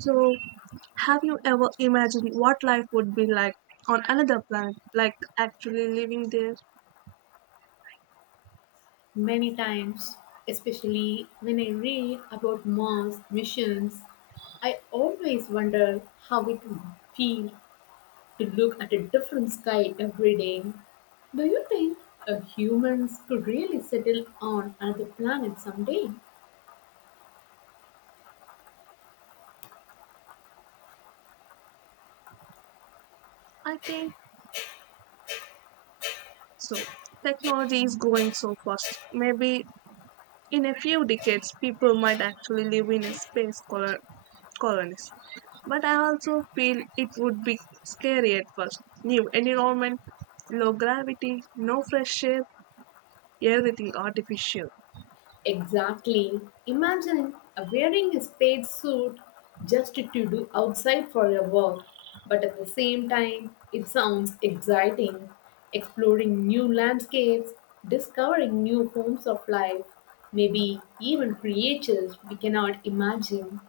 So, have you ever imagined what life would be like on another planet, like actually living there? Many times, especially when I read about Mars missions, I always wonder how it would feel to look at a different sky every day. Do you think humans could really settle on another planet someday? I think so. Technology is growing so fast. Maybe in a few decades, people might actually live in a space color colonies. But I also feel it would be scary at first. New environment, low gravity, no fresh air, everything artificial. Exactly. Imagine wearing a space suit just to do outside for your work, but at the same time, it sounds exciting. Exploring new landscapes, discovering new forms of life, maybe even creatures we cannot imagine.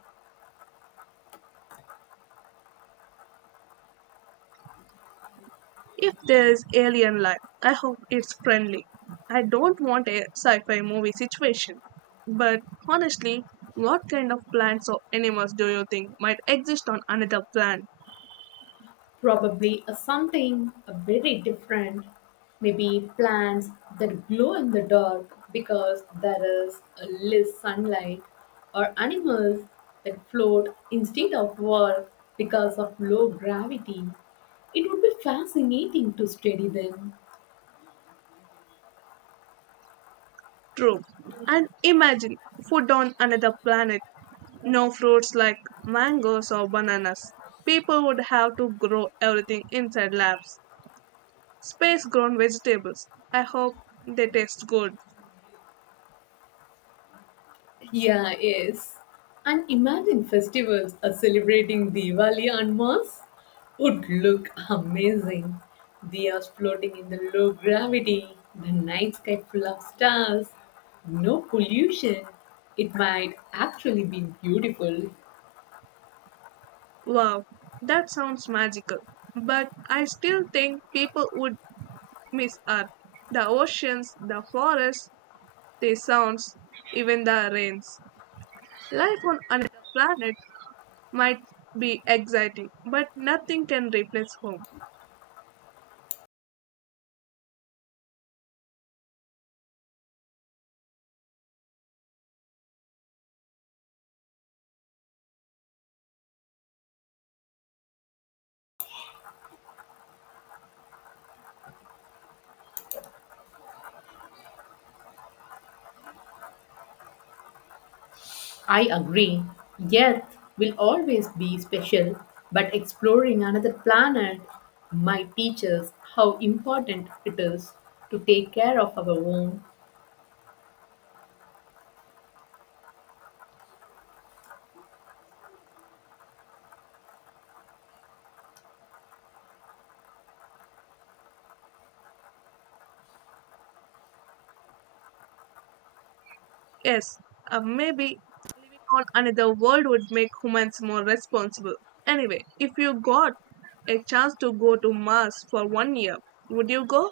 If there's alien life, I hope it's friendly. I don't want a sci fi movie situation. But honestly, what kind of plants or animals do you think might exist on another planet? Probably a something a very different. Maybe plants that glow in the dark because there is a less sunlight, or animals that float instead of work because of low gravity. It would be fascinating to study them. True. And imagine food on another planet. No fruits like mangoes or bananas. People would have to grow everything inside labs. Space grown vegetables. I hope they taste good. Yeah, yes. And imagine festivals are celebrating Diwali on Mars would look amazing. Diyas floating in the low gravity, the night sky full of stars, no pollution. It might actually be beautiful. Wow, that sounds magical. But I still think people would miss Earth. The oceans, the forests, the sounds, even the rains. Life on another planet might be exciting, but nothing can replace home. I agree. Earth will always be special, but exploring another planet might teach us how important it is to take care of our own. Yes, maybe living on another world would make humans more responsible. Anyway, if you got a chance to go to Mars for 1 year, would you go?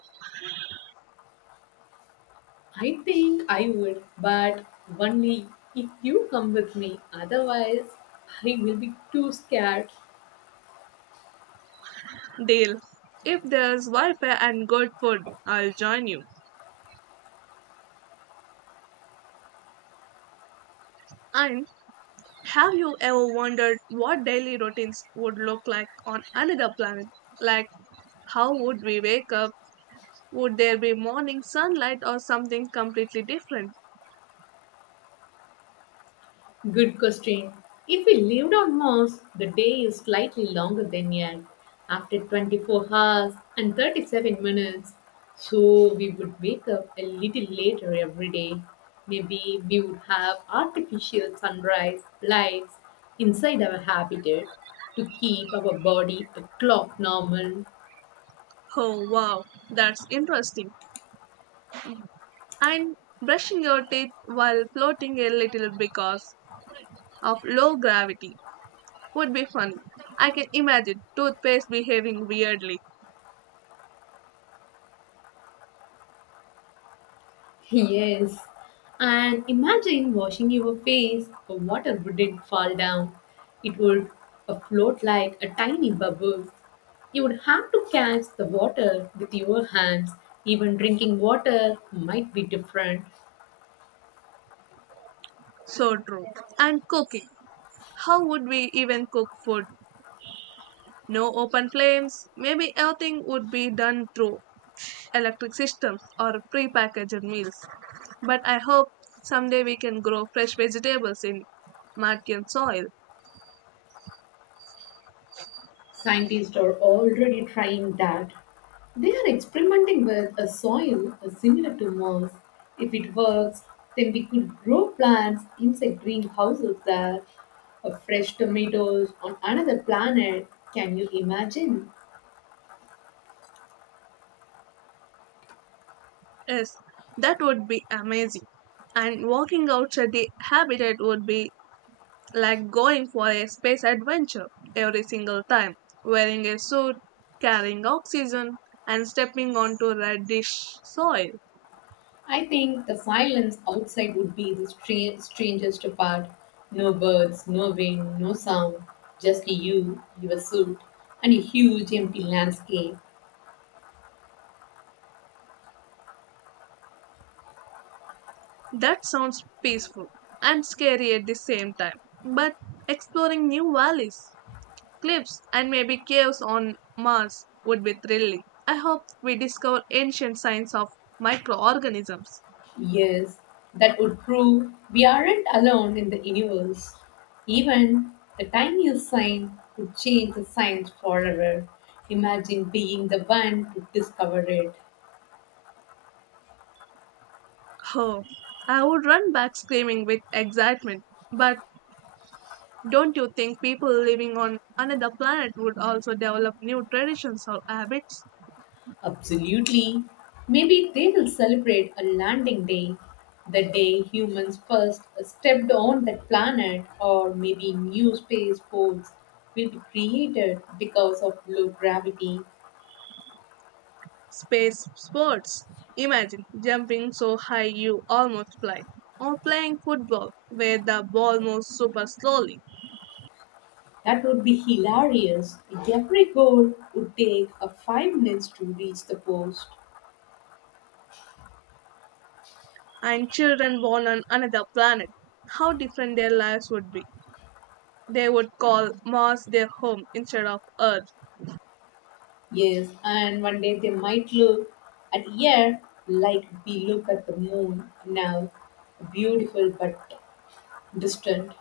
I think I would, but only if you come with me. Otherwise, I will be too scared. Dale, if there's Wi Fi and good food, I'll join you. And have you ever wondered what daily routines would look like on another planet? Like, how would we wake up? Would there be morning sunlight or something completely different? Good question. If we lived on Mars, the day is slightly longer than Earth, after 24 hours and 37 minutes. So we would wake up a little later every day. Maybe we would have artificial sunrise lights inside our habitat to keep our body a clock normal. Oh, wow, that's interesting. And brushing your teeth while floating a little because of low gravity would be fun. I can imagine toothpaste behaving weirdly. Yes. And imagine washing your face, the water wouldn't fall down. It would float like a tiny bubble. You would have to catch the water with your hands. Even drinking water might be different. So true. And cooking. How would we even cook food? No open flames. Maybe everything would be done through electric systems or prepackaged meals. But I hope someday we can grow fresh vegetables in Martian soil. Scientists are already trying that. They are experimenting with a soil similar to Mars. If it works, then we could grow plants inside greenhouses there, or fresh tomatoes on another planet. Can you imagine? Yes, that would be amazing. And walking outside the habitat would be like going for a space adventure every single time, wearing a suit, carrying oxygen, and stepping onto reddish soil. I think the silence outside would be the strangest part. No birds, no wind, no sound, just you, your suit, and a huge empty landscape. That sounds peaceful and scary at the same time. But exploring new valleys, cliffs, and maybe caves on Mars would be thrilling. I hope we discover ancient signs of microorganisms. Yes, that would prove we aren't alone in the universe. Even the tiniest sign could change the science forever. Imagine being the one to discover it. Oh, I would run back screaming with excitement. But don't you think people living on another planet would also develop new traditions or habits? Absolutely. Maybe they will celebrate a landing day, the day humans first stepped on that planet, or maybe new spaceports will be created because of low gravity. Space sports. Imagine jumping so high you almost fly, or playing football where the ball moves super slowly, That would be hilarious. Every goal would take a 5 minutes to reach the post. and children born on another planet. How different their lives would be. They would call Mars their home instead of Earth. Yes, and one day they might look at air like we look at the moon now, beautiful but distant.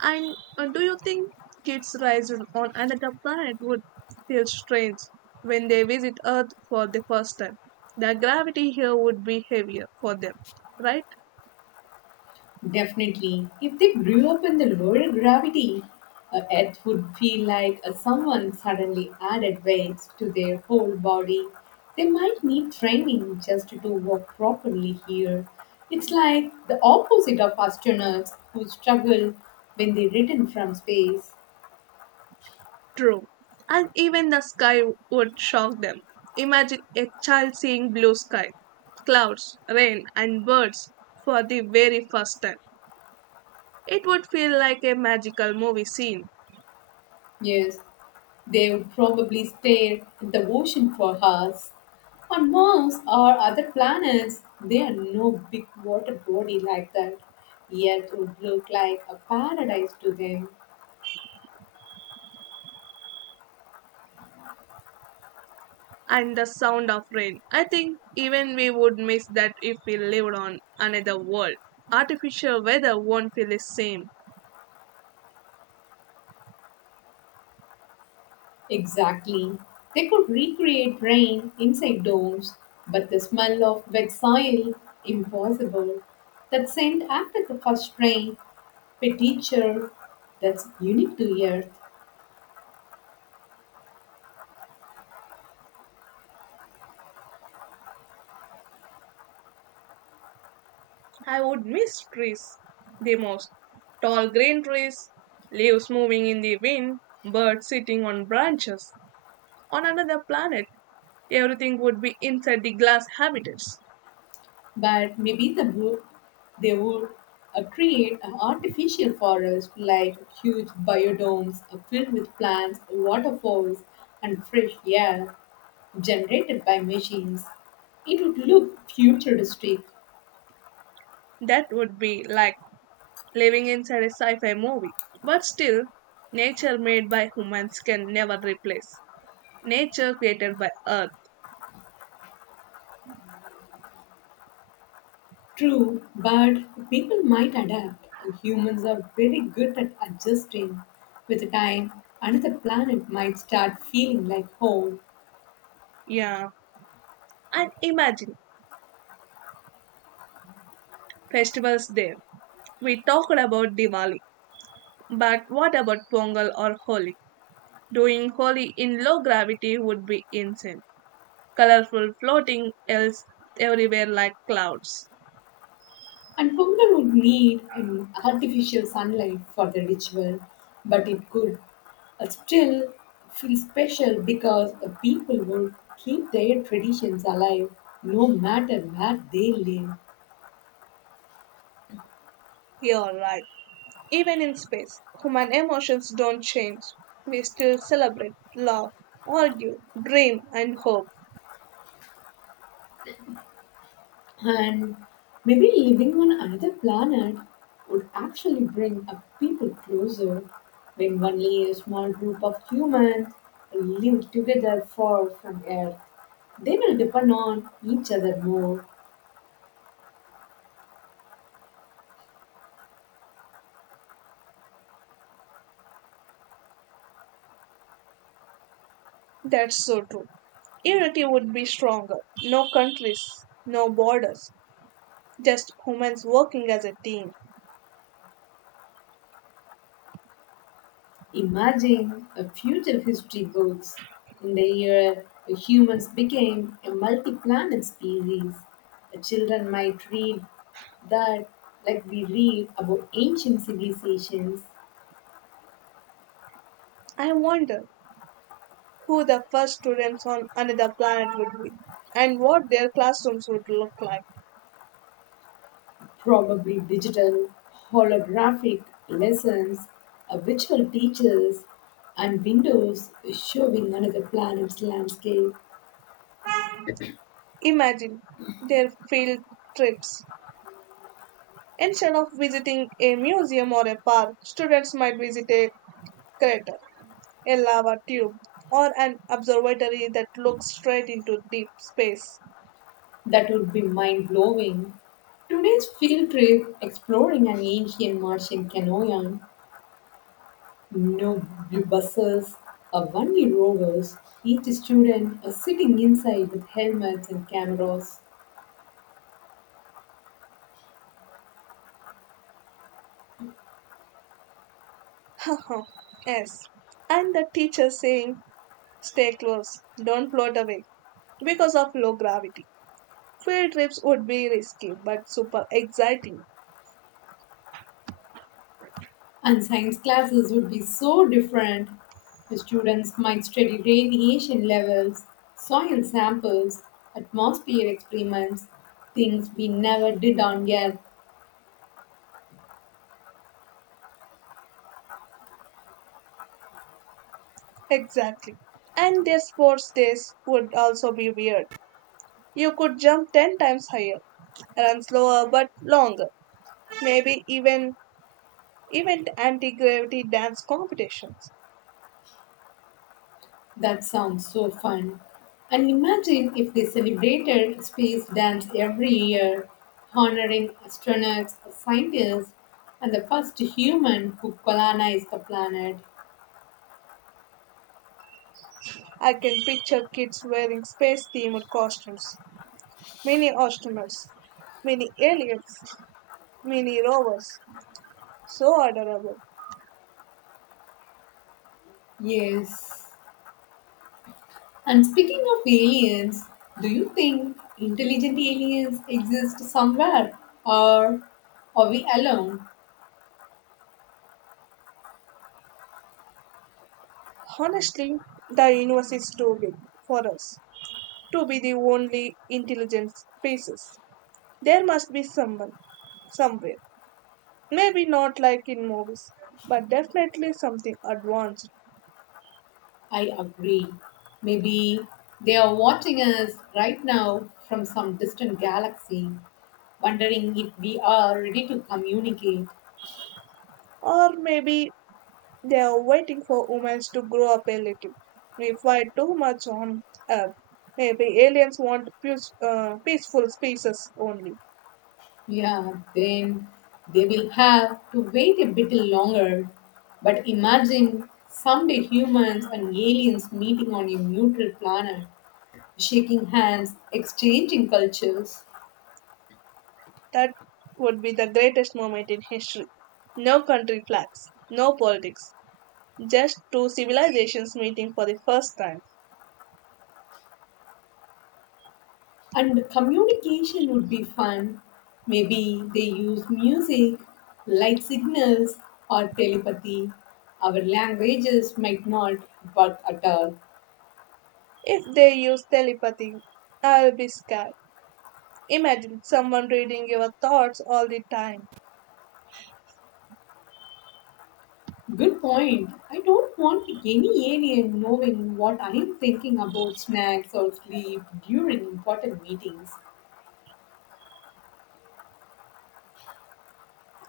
And do you think kids raised on another planet would feel strange when they visit Earth for the first time? The gravity here would be heavier for them, right? Definitely. If they grew up in the lower gravity, it would feel like someone suddenly added weights to their whole body. They might need training just to walk properly here. It's like the opposite of astronauts who struggle when they return from space. True. And even the sky would shock them. Imagine a child seeing blue sky, clouds, rain, and birds for the very first time. It would feel like a magical movie scene. Yes, they would probably stare at the ocean for hours. On Mars or other planets, there are no big water body like that. Earth would look like a paradise to them. And the sound of rain. I think even we would miss that if we lived on another world. Artificial weather won't feel the same. Exactly. They could recreate rain inside domes, but the smell of wet soil, impossible. That scent after the first rain, a that's unique to Earth. I would miss trees the most. Tall green trees, leaves moving in the wind, birds sitting on branches. On another planet, everything would be inside the glass habitats. But maybe the group they would create an artificial forest like huge biodomes filled with plants, waterfalls, and fresh air generated by machines. It would look futuristic, That would be like living inside a sci fi movie. But still, nature made by humans can never replace nature created by Earth. true, but people might adapt. Humans are very good at adjusting. With time, another planet might start feeling like home. Yeah. And imagine festivals there. We talked about Diwali, but what about Pongal or Holi? Doing Holi in low gravity would be insane. Colorful floating else everywhere like clouds. And Pongal would need an artificial sunlight for the ritual, but it could still feel special because the people will keep their traditions alive no matter where they live. You're right. Even in space, human emotions don't change. We still celebrate, love, argue, dream, and hope. And maybe living on another planet would actually bring a people closer when only a small group of humans live together far from Earth. They will depend on each other more. That's so true. Unity would be stronger. No countries, no borders, just humans working as a team. Imagine a future history books in the year humans became a multi-planet species. The children might read that like we read about ancient civilizations, I wonder who the first students on another planet would be and what their classrooms would look like. probably digital, holographic lessons, a virtual teachers, and windows showing another planet's landscape. Imagine their field trips. Instead of visiting a museum or a park, students might visit a crater, a lava tube, or an observatory that looks straight into deep space. That would be mind blowing. Today's field trip exploring an ancient Martian canoe. No buses, a or bunny rovers, each student are sitting inside with helmets and cameras. Uh-huh. Yes. And the teacher saying, stay close, don't float away because of low gravity. Field trips would be risky but super exciting. And science classes would be so different. The students might study radiation levels, soil samples, atmosphere experiments, things we never did on Earth. Exactly. And their sports days would also be weird. You could jump 10 times higher, run slower but longer, maybe even anti-gravity dance competitions. That sounds so fun. And imagine if they celebrated space dance every year, honoring astronauts, scientists, and the first human who colonized the planet. I can picture kids wearing space themed costumes, mini astronauts, mini aliens, mini rovers. So adorable. Yes. And speaking of aliens, do you think intelligent aliens exist somewhere or are we alone? Honestly, the universe is too big for us to be the only intelligent species. There must be someone, somewhere. Maybe not like in movies, but definitely something advanced. I agree. Maybe they are watching us right now from some distant galaxy, wondering if we are ready to communicate. Or maybe they are waiting for humans to grow up a little. We fight too much on Earth. Maybe aliens want peace, peaceful species only. Yeah, then they will have to wait a bit longer. But imagine someday humans and aliens meeting on a neutral planet, shaking hands, exchanging cultures. That would be the greatest moment in history. No country flags, no politics, just two civilizations meeting for the first time. And communication would be fun. Maybe they use music, light signals, or telepathy. Our languages might not work at all. If they use telepathy, I'll be scared. Imagine someone reading your thoughts all the time. Good point. I don't want any alien knowing what I'm thinking about snacks or sleep during important meetings.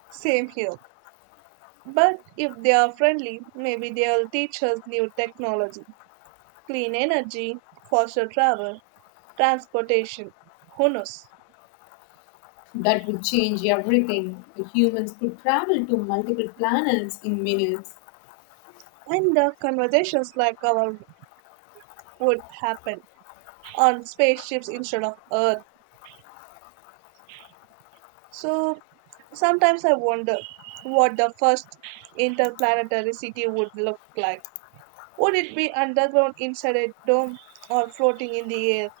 Same here. But if they are friendly, maybe they'll teach us new technology. Clean energy, faster travel, transportation, who knows? That would change everything. The humans could travel to multiple planets in minutes. And the conversations like our would happen on spaceships instead of Earth. So sometimes I wonder what the first interplanetary city would look like. Would it be underground inside a dome or floating in the air?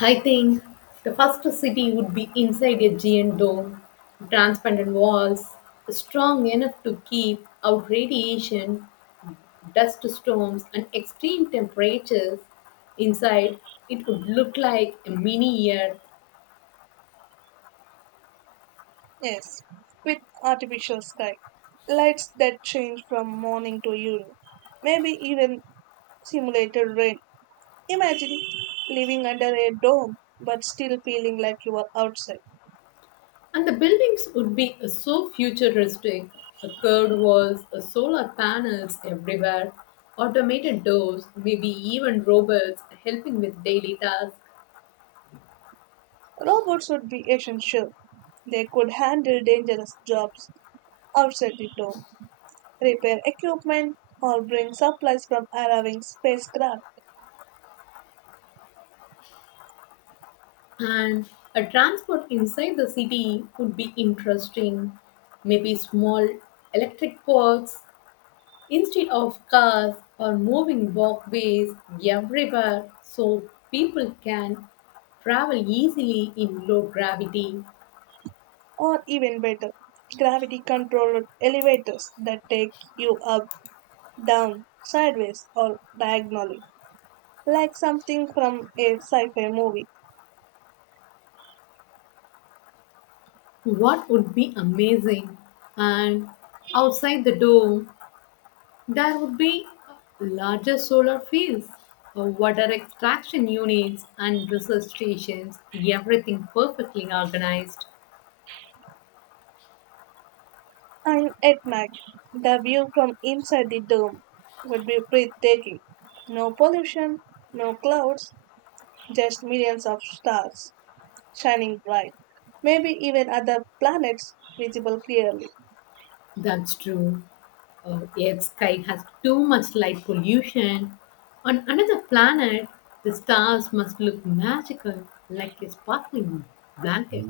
I think the first city would be inside a giant dome, transparent walls, strong enough to keep out radiation, dust storms, and extreme temperatures. Inside, it would look like a mini Earth, Yes, with artificial sky, lights that change from morning to evening, maybe even simulated rain. Imagine living under a dome but still feeling like you are outside. and the buildings would be so futuristic the curved walls, the solar panels everywhere, automated doors, maybe even robots helping with daily tasks. Robots would be essential. They could handle dangerous jobs outside the dome, repair equipment, or bring supplies from arriving spacecraft, And a transport inside the city would be interesting. Maybe small electric cars instead of cars or moving walkways everywhere so people can travel easily in low gravity. or even better, gravity controlled elevators that take you up, down, sideways, or diagonally, like something from a sci fi movie. What would be amazing? And outside the dome, there would be larger solar fields, water extraction units, and research stations, everything perfectly organized. And at night, the view from inside the dome would be breathtaking. No pollution, no clouds, just millions of stars shining bright. Maybe even other planets visible clearly. That's true. Earth's sky has too much light pollution. On another planet, the stars must look magical, like a sparkling blanket.